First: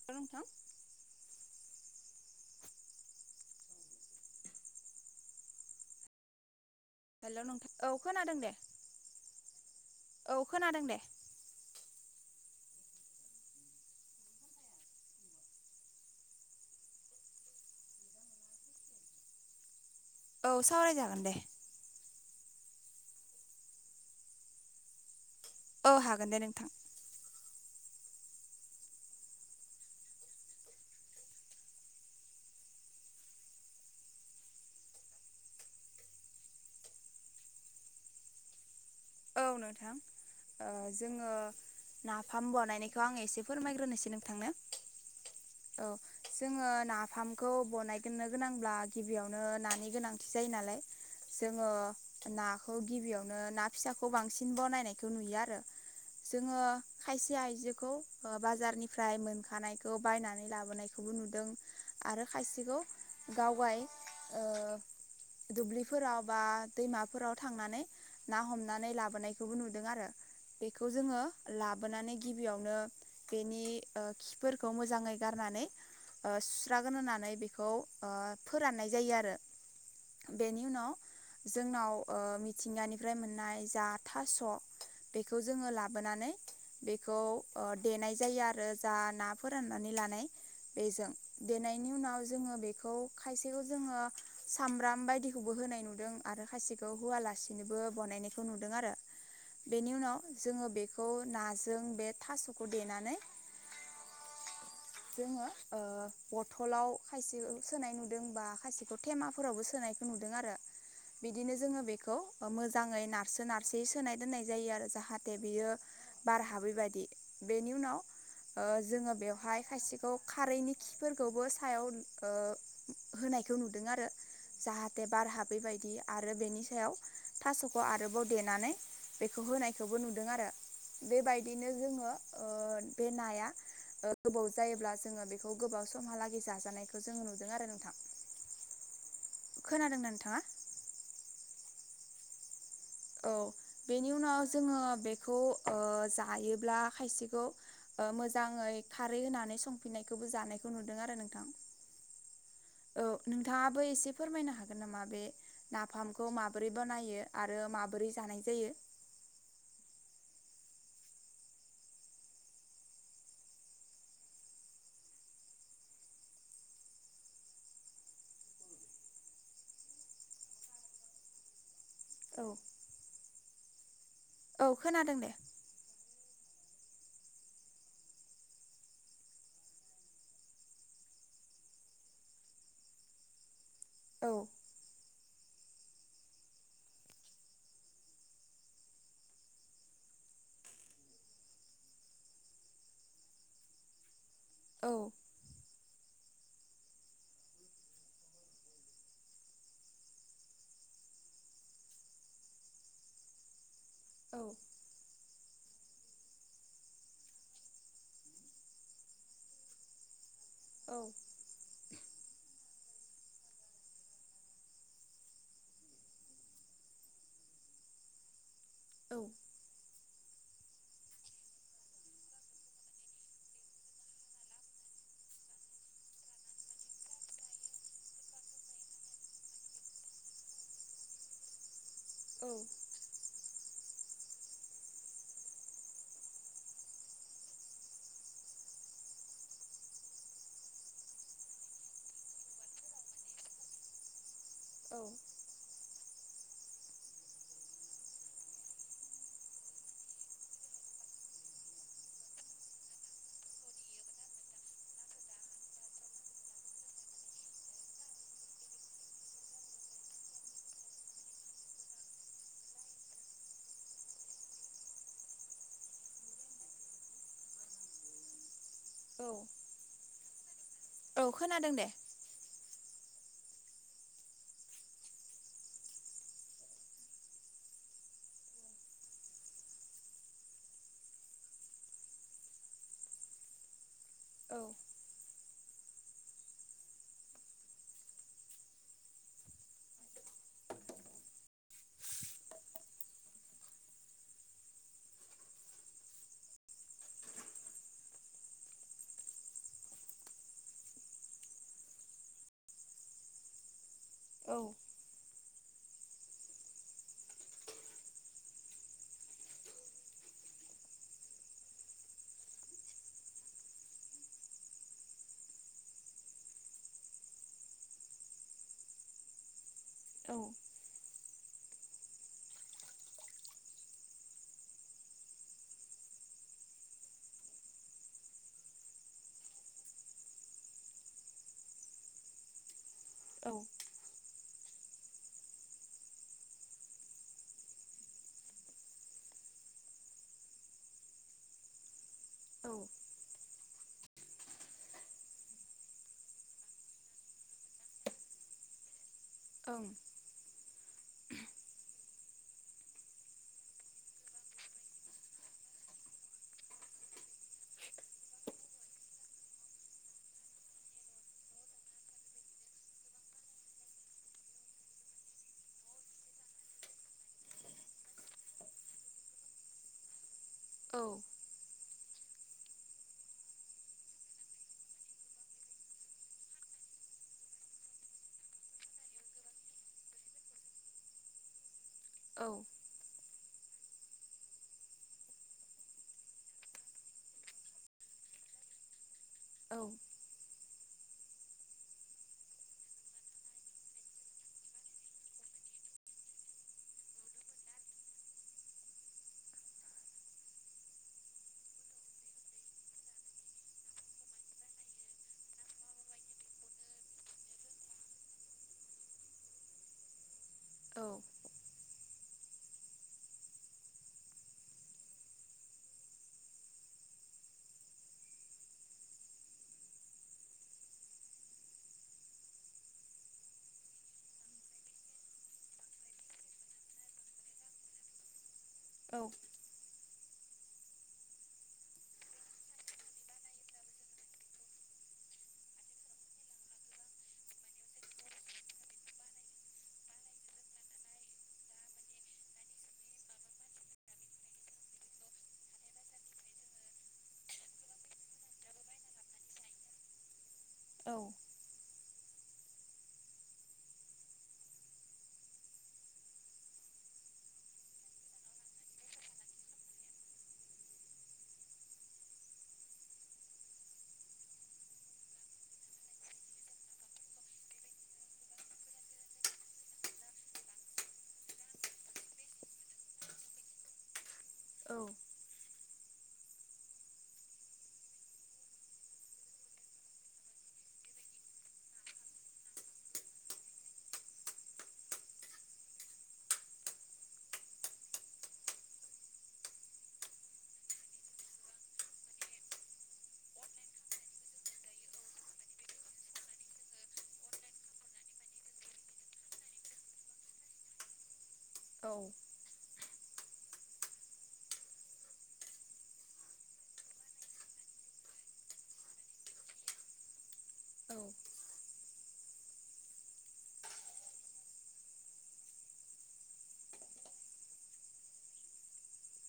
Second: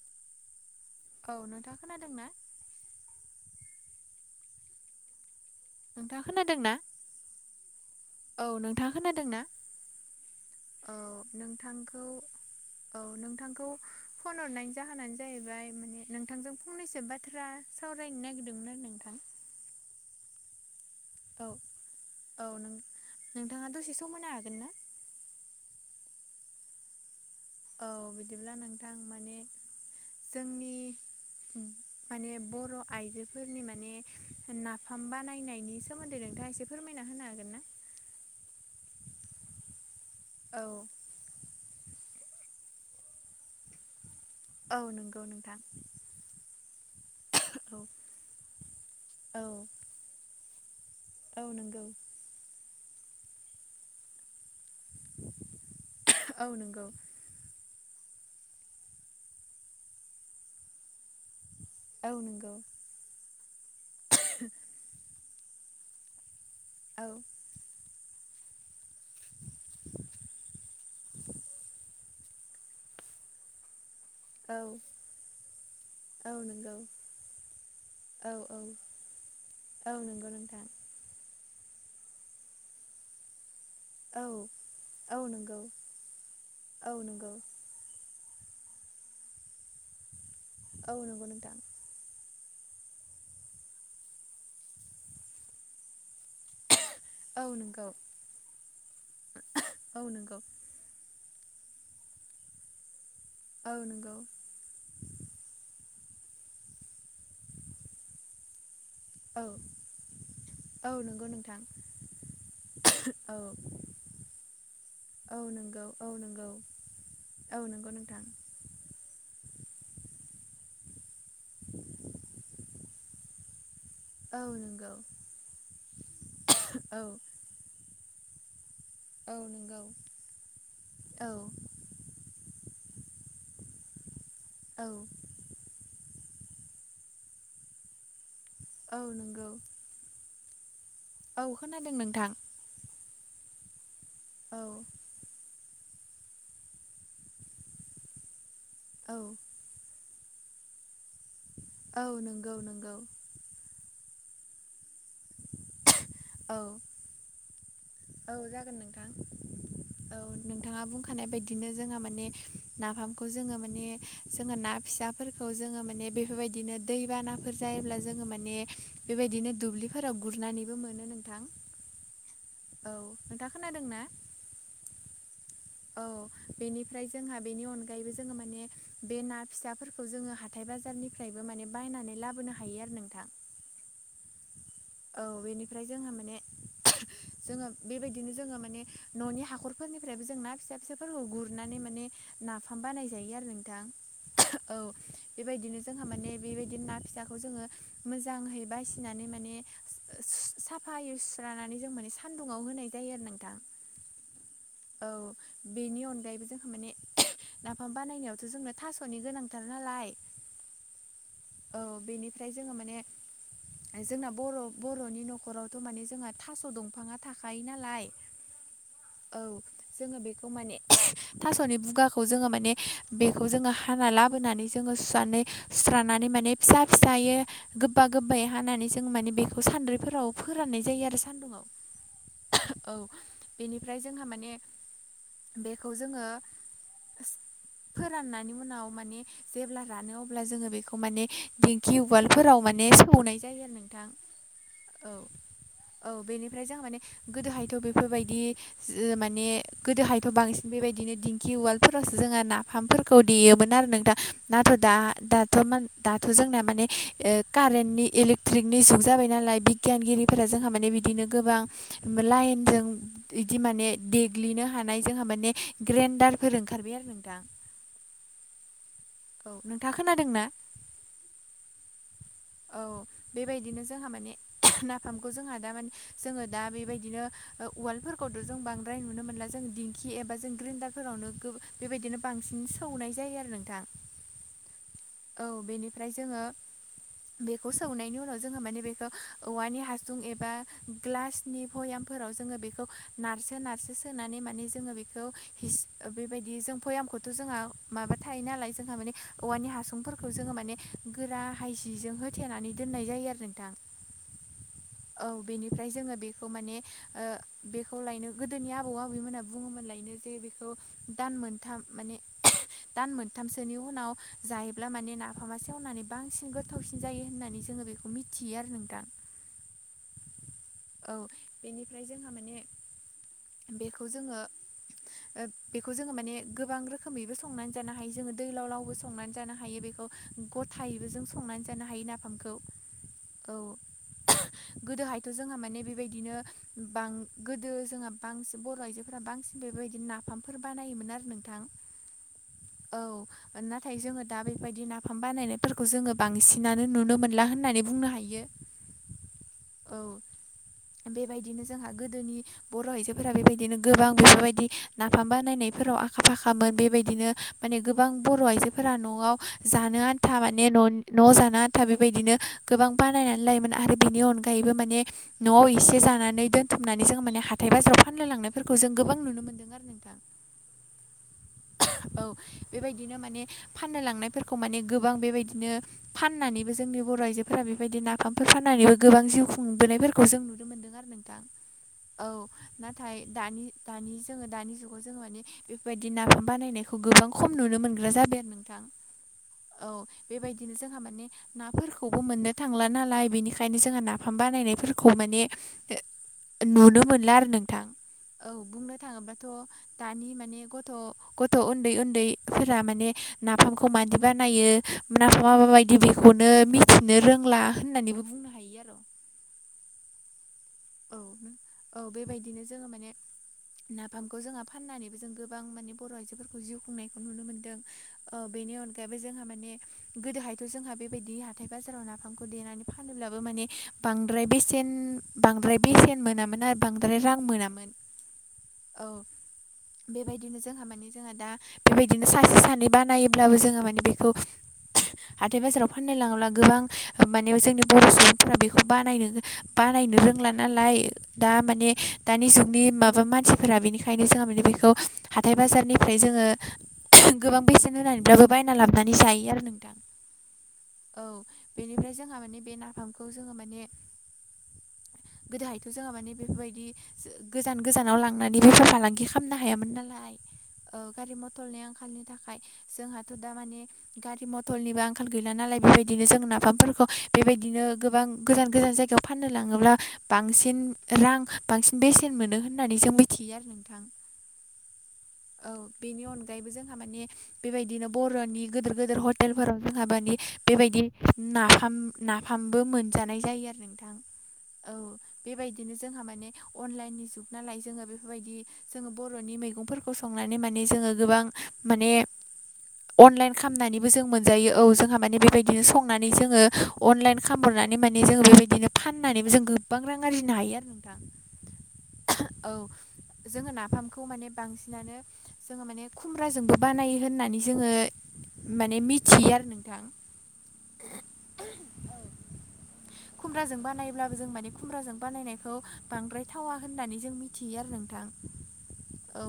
[unintelligible] नोंथां। औ नोंथाङा खोनादों ना? नोंथाङा खोनादों ना? हेल' नोंथां औ खोनादों औ दे नोंथाङा खोनादों ना औ खोनादों औ दे। नोंथांखौ औ नोंथांखौ फन हरनायनि जाहोनानो जाहैबाय माने नोंथांजों फंनैसो बाथ्रा सावरायनो नागिरदोंमोन आरो नोंथां। औ सावरायजागोन दे। औ औ नों नोंथाङा दसे सम होनो हागोन ना? औ हागोन दे नोंथां। औ बिदिब्ला नोंथां माने जोंनि माने बर' आइजोफोरनि माने नाफाम बानायनायनि सोमोन्दै नोंथाङा एसे फोरमायना होनो हागोन ना? औ नोंथां ओ औ जोङो नाफाम बनायनायखौ आङो एसे फोरमायग्रोनोसै नोंथांनो। औ नंगौ नों औ जोंङो नाफामखौ बनायग्रोनो गोनांब्ला गिबियावनो औ नानि गोनां जायो नालाय औ जोङो नंगौ नाखौ गिबियावनो ना फिसाखौ बांसिन बनायनाय खौ नुयो आरो। औ जोङो नंगौ खायसे आइजोखौ बाजारनिफ्राय मोनखानायखौ बायनानै लाबोनायखौबो नुदों। औ आरो नंगौ खायसेखौ गावगाय ओ दुब्लिफोराव बा औ दैमाफोराव थांनानै ना हमनानै लाबोनायखौबो नुदों आरो। बेखौ जोङो लाबोनानै गिबियावनो बेनि ओ खिन्थादोंमोन औ खौ मोजाङै गारनानै नंगौ सुस्रागोन होननानै बेखौ ओ औ औ फोराननाय जायो आरो। औ नंगौ बेनि नोंथां। उनाव जोंनाव ओ मिथिंगानिफ्राय मोननाय जा औ थास' औ बेखौ नंगौ जोङो लाबोनानै औ बेखौ नंगौ देनाय जायो आरो, जा ना फोराननानै लानाय औ बेजों नंगौ नोंथां देनाय नि उनाव जोङो बेखौ खायसेखौ जोङो सामब्राम बायदिखौबो होनाय नुदों आरो खायसे खौ औ होवालासेनोबो नंगौ बनायनायखौ नुदों आरो। बेनि औ उनाव नंगौ जोङो बेख खौ नाजों बे थास'खौ देनानै औ नंगौ। जोङो ओ बथलाव खायसे सोनाय नुदों बा खायसेखौ औ टेमाफोरावबो सोनायखौ नुदों आरो। औ नंगौ बिदिनो नोंथां जोङो बेखौ मोजाङै औ नारसो नारसोयै सोनाय दोननाय जायो आरो जाहाथे औ बियो नंगौ औ बार नंगौ हाबै बायदि। औ बेनि नंगौ उनाव नोंथां ओ जोङो बेवहाय खायसेखौ खारैनि खिफोरखौबो सायाव ओ होनायखौ नुदों आरो। औ नंगौ जाहाथे बार हाबैबायदि आरो बेनि सायाव औ थास'खौ आरोबाव देनानै औ बेखौ नंगौ होनायखौबो नुदों आरो औ बेबायदिनो जोङो ओ बे नाया ओ गोबाव औ जायोब्ला जोङो बेखौ गोबाव समहालागै जाजानायखौ जोङो नुदों आरो नोंथां। औ नंगौ। खोनादोंना नोंथाङा? औ खोनादों नोंथां। औ बेनि उनाव औ जोङो बेखौ ओ जायोब्ला खायसेखौ ओ मोजाङै औ खारै होनानै सं फिनायखौबो जानायखौ नुदों आरो नोंथां। औ नोंगौ नोंगो। औ नोंथाङाबो एसे फोरमायनो हागोन नामा बे नाफामखौ औ माबोरै बानायो आरो माबोरै औ जानाय जायो। [unintelligible] औ नोंथाङा बुंखानाय बदिनो जोंहा माने नाफामखौ जोङो माने जोङो ना फिसा फोरखौ जोङो माने बेफोरबायदिनो दैबानाफोर जायोब्ला जोङो माने बेबायदिनो दुब्लि फोराव गुरनानैबो मोनो नोंथां। औ औ नोंथाङा खोनादों ना? औ खोनादों दे औ बेनिफ्राय जोंहा बेनि अनगायैबो जोङो माने बे ना फिसाफोरखौ जोङो हा थाइ बाजारनिफ्रायबो माने बायनानै लाबोनो हायो आरो नोंथां औ औ बेनिफ्राय जोंहा माने [unintelligible] जोङो बेबायदिनो जोङो माने न'नि हाखरफोरनिफ्रायबो जों ना फिसा फिसाफोरखौ गुरनानै माने नाफाम बानायजायो आरो नोंथां [unintelligible] औ बेबायदिनो जोंहा माने बेबायदि ना फिसाखौ जोङो मोजाङै बासिनानै माने साफायै सुस्रानानै जों माने सानदुङाव होनाय जायो आरो नोंथां। औ। औ बेनि अनगायैबो जोंहा माने नाफाम बानायनायावथ' जोंनो थास'नि गोनांथार नालाय, औ। औ बेनिफ्राय जोङो माने जोंना बर-' बर'नि न'खरावथ' माने जोंहा थास' दंफाङा थाखायो नालाय। औ। औ जोङो बेखौ माने [unintelligible] थास'नि बुगाखौ जोङो माने बेखौ जोङो हाना लाबोनानै जोङो सुनानै सुस्रानानै माने फिसा फिसायो गोब्बा गोब्बै हानानैसो जों माने बेखौ सान्द्रिफोराव फोराननाय जायो आरो सान्दुंआव औ औ बेनिफ्राय जोंहा माने बेखौ जोङो फोराननायनि उनाव माने जेब्ला रानो अब्ला जोङो बेखौ माने दिंखि उवालफोराव माने सौनाय जायो आरो नों थां औ औ बेनिफ्राय जों माने गोदोहायथ' बेफोरबायदि माने गोदोहायथ' बांसिन बेबायदिनो दिंखि उवालफोरावसो जोंहा नाफामफोर खौ देयोमोन आरो नों दा नाथ' दा दाथ' दाथ' जोंना माने ओ कारेन्टनि इलेक ट्रिकनि जुग जाबाय नालाय बिगियानगिरिफोरा जोंहा माने बिदिनो गोबां लाइनजों इदि माने देग्लिनो हानाय जोंहा माने ग्रेन्डारफोर ओंखारबाय आरो नोंथां औ नोंथाङा खोनादों ना? औ खोनादों दे औ बेबायदिनो जोंहा माने [unintelligible] नाफामखौ जोंहा दा माने जोङो दा बेबायदिनो ओ उवालफोरखौथ' जों बांद्राय नुनो मोनला जों दि खि एबा जों ग्रेन्डारफोरावनो गो बेबायदिनो बांसिन सौनाय जायो आरो नोंथां औ औ बेनिफ्राय जोङो बेखौ सौनायनि उनाव जोङो माने बेखौ औवानि हासुं एबा ग्लास नि भयामफोराव जोङो बेखौ नारसो नारसो सोनानै माने जोङो बेखौ हिस बेबायदि जों भयामखौथ' जोंहा माबा थायो नालाय जोंहा माने औवानि हासुं सुंफोरखौ जोङो माने गोरा हायजिजों होथेनानै दोननाय जायो आरो नोंथां औ औ बिनिफ्राय जोङो बेखौ माने ओ बेखौ लायनो गोदोनि आबौ आबैमोनहा बुङोमोन लायनो जे बेखौ दान मोनथाम माने [unintelligible] दान मोनथामसोनि उनाव जाय अब्ला माने नाफामा सेवनानै बांसिन गोथावसिन जायो होननानै जोङो बेखौ मिथियो आरो नोंथां [inaudible] औ औ बेनिफ्राय जोंहा माने बेखौ जोङो ओ बेखौ जोङो माने गोबां रोखोमैबो संनानै जानो हायो जोङो दैलाव लावबो संनानै जानो हा हायो बेखौ गथायैबो जों संनानै जानो हायो नाफामखौ औ। [unintelligible] गोदोहायथ' जोंहा माने बेबायदिनोां गोदो जोंहा बांसिन बर'आइ जो फोरफोरा बांसिन बेबायदिनो नाफामफोर बानायोमोन आरो नोंथां। औ नाथाय जोङो दा बेबायदि नाफाम बानायनायफोरखौ जोङो बांसिनानो नुनो मोनला होननानै बुंनो हायो। औ बेबायदिनो जोंहा गोदोनि बर' आइजोफोरा बेबायदिनो गोबां बेफोरबायदि नाफाम बानायनायफोराव आखा फाखामोन। बेबायदिनो माने गोबां बर' आइजोफोरा न' न'आव जानो आन्था माने न'नि न' जानो आन्था बेबायदिनो गोबां बानायनानै लायोमोन आरो बिनि अनगायैबो माने न'आव इसे जानानै दोनथुमनानै जों माने हाथाय बाजाराव फानलाय लांनायफोरखौ जों गोबां नुनो मोनदों आर थार नोंथां औ [unintelligible] औ बेबायदिनो माने फाननो लांनायफोरखौ माने गोबां बेबायदिनो फाननानैबो जोंनि बर' आइजोफोरा बेबायदि नाफामफोर फाननानैबो गोबां जिउ खुंबोनायफोरखौ जों नुनो मोन्दों आरो नोंथां। औ। नाथाय दानि दानि जोङो दानि जुगाव जोङो माने बेफोरबायदि नाफाम बानायनायखौ गोबां खम नुनो मोनग्रा जाबाय आरो नों -थां औ बेबायदिनो जोंहा माने नाफोरखौबो मोननो थांला नालाय बिनिखायनो जोंहा नाफाम बानायनायफोरखौ माने नुनो मोनला आरो नोंथां। औ बुंनो थाङोबाथ' दानि माने गथ' गथ' उन्दै उन्दै फोरा माने नाफामखौ मादि बानायो नाफामा माबायदि बेखौनो मिथिनो रोंला होननानैबो बुं औ औ बेबायदिनो जोङो माने नाफामखौ जोंहा फाननानैबो जों गोबां माने बर' आइजोफोरखौ जिउ खुंनायखौ नुनो मोनदों। ओ बेनि अनगायैबो जोंहा माने गोदोहायथ' जोंहा बेबायदि हाथाय बाजाराव नाफामखौ देनानै फानोब्लाबो माने बांद्राय बेसेन बांद्राय बेसेन मोनामोन आरो बांद्राय रां मोनामोन। औ बेबायदिनो जोंहा मानि जोङो दा बेबायदिनो सासे सानै बानायोब्लाबो जोङो माने बेखौ हाथाय बाजाराव फाननो लाङोब्ला गोबां माने जोंनि बर' सुबुंफोरा बेखौ बानायनो बानायनो रोंला नालाय। दा माने दानि जुगनि माबा मानसिफोरा बेनिखायनो जोंहा माने बेखौ हाथाय बाजारनिफ्राय जोङो गोबां बेसेन होनानै ब्लाबो बायना लाबोनानै जायो आरो नोंथां। औ बेनिफ्राय जोंहा माने बे नाफामखौ जोङो माने गोदोहायथ' जोहा माने बेफोरबायदि गोजान गोजानाव लांनानै बेफार फालांगि खालामनो हायामोन नालाय। गारि मथरनि आंखालनि थाखाय जोंहाथ' दा माने गारि गारि मथरनिबो आंखाल गैला नालाय बेबायदिनो जों नाफामफोरखौ बेबायदिनो गोबां गोजान गोजान जायगायाव फाननो लाङोब्ला बांसिन रां बांसिन बेसेन मोनो होननानै जों मिथियो आरो नोंथां। औ। औ बेनि अनगायैबो जोंहा माने बेबायदिनो बर'नि गिदिर गिदिर हटेलफोराव जोंहा माने बेबायदि नाफाम नाफामबो मोनजानाय जायो आरो नोंथां। औ बेबायदिनो जोंहा माने अनलाइननि जुग नालाय जोङो बेफोरबायदि बर'नि मैगंफोरखौ संनानै माने जोङो गोबां माने अनलाइन खालामनानैबो जों मोनजायो औ जोंहा माने बेबायदिनो संनानै जोङो अनलाइन खालामहरनानै माने जोंङो बेबायदिनो फाननानैबो जों गोबां रां आरजिनो हायो आरो नोंथां। औ। औ जोङो नाफामखौ माने बांसिनानो जोङो माने खुमब्राजोंबो बानायो होननानै जोङो माने मिथियो आरो नोंथां। औ। खुमब्राजों बानायब्ला जों माने खुमब्राजों बानायनायखौ बांद्राय थावा होननानै जों मिथियो आरो नोंथां। औ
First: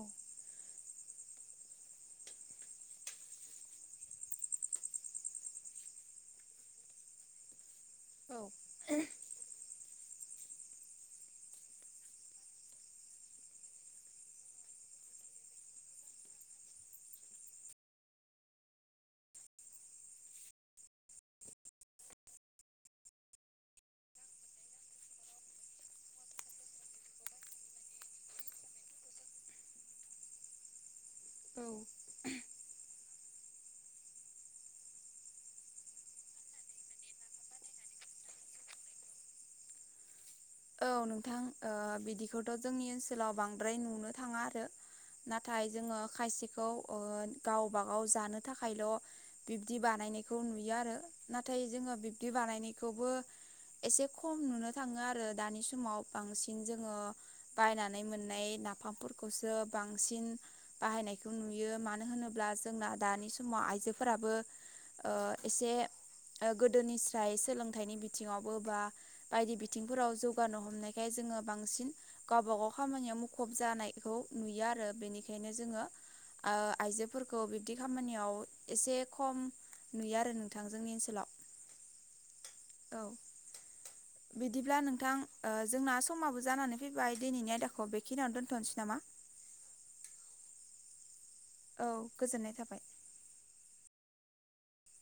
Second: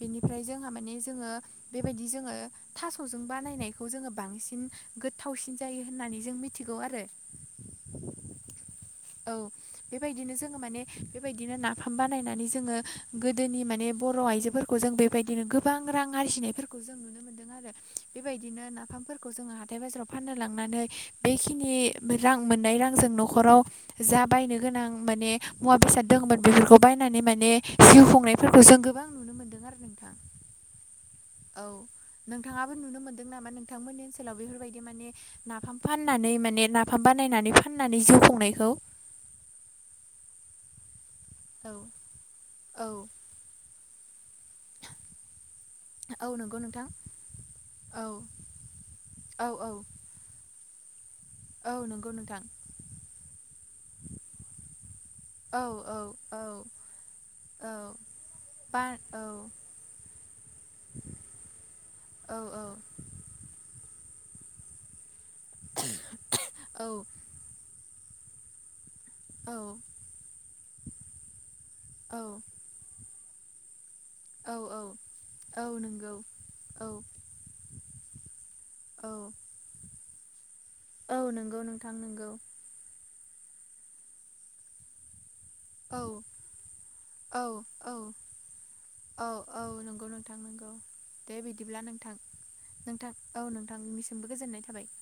बेनिफ्राय जोंहा माने जोङो बेबायदि जोङो थास'जों बानायनायखौ जोङो बांसिन गोथावसिन जायो होननानै जों मिथिगौ आरो। औ। औ बेबायदिनो जोङो माने बेबायदिनो नाफाम बानायनानै जोङो गोदोनि माने बर' आइजोफोरखौ जों बेबायदिनो गोबां रां आरजिनायफोरखौ जों नुनो मोनो। आरो बेबायदिनो नाफामफोरखौ जोङो हाथाय बाजाराव फाननो लांनानै बेखिनि रां मोननाय रांजों न'खराव जा बायनो गोनां मोने मुवा बेसाद दोङोमोन बेफोरखौ बायनानै माने जिउ खुंनायफोरखौ जों गोबां नुनो मोन्दों आरो नोंथां। औ नोंथाङाबो नुनो मोनदों नामा नोंथांमोननि ओनसोलाव बेफोरबायदि माने माने नाफाम फाननानै माने नाफाम बानायनानै फाननानै जिउ खुंनायखौ। औ नोंथां औ ओ बिदिखौथ'‌ जोंनि औ ओनसोलाव बांद्राय नुनो थाङा आरो। नाथाय जोङो औ नंगौ खायसेखौ नोंथां ओ गावबागाव औ जानो थाखायल' बिब्दि औ बानायनायखौ नुयो आरो। नाथाय औ जोङो नंगौ बिब्दि नोंथां बानायनायखौबो एसे खम नुनो थाङो आरो। दानि औ औ समाव बांसिन औ जोङो औ बायनानै मोननाय बा औ नाफामफोरखौसो बांसिन बाहायनायखौ नुयो मानो औ होनोब्ला जोंना दानि समाव आइजोफोराबो ओ एसे औ गोदोनिस्राय सोलों थाइनि बिथिङावबो बा बायदि औ बिथिंफोराव जौगानो हमनायखाय जोङो बांसिन औ गाव बा गाव खामानियाव मुखुब जानायखौ औ नुयो आरो बेनिखायनो औ जोङो नंगौ ओ औ आइजोफोरखौ बिब्दि खामानियाव एसे औ खम नुयो आरो नोंथां जोंनि औ ओनसोलाव। नंगौ नोंथां नोंगौ। औ। बिदिब्ला नोंथां ओ जोंना औ समाबो जानानै फैबाय औ दिनैनि आयदाखौ औ बेखिनियावनो दोनथ'नोसै नामा? औ औ नंगौ नोंथां नंगौ दे बिदिब्ला औ नोंथां। गोजोननाय थाबाय नोंथां औ नोंथांनिसिमबो गोजोननाय थाबाय।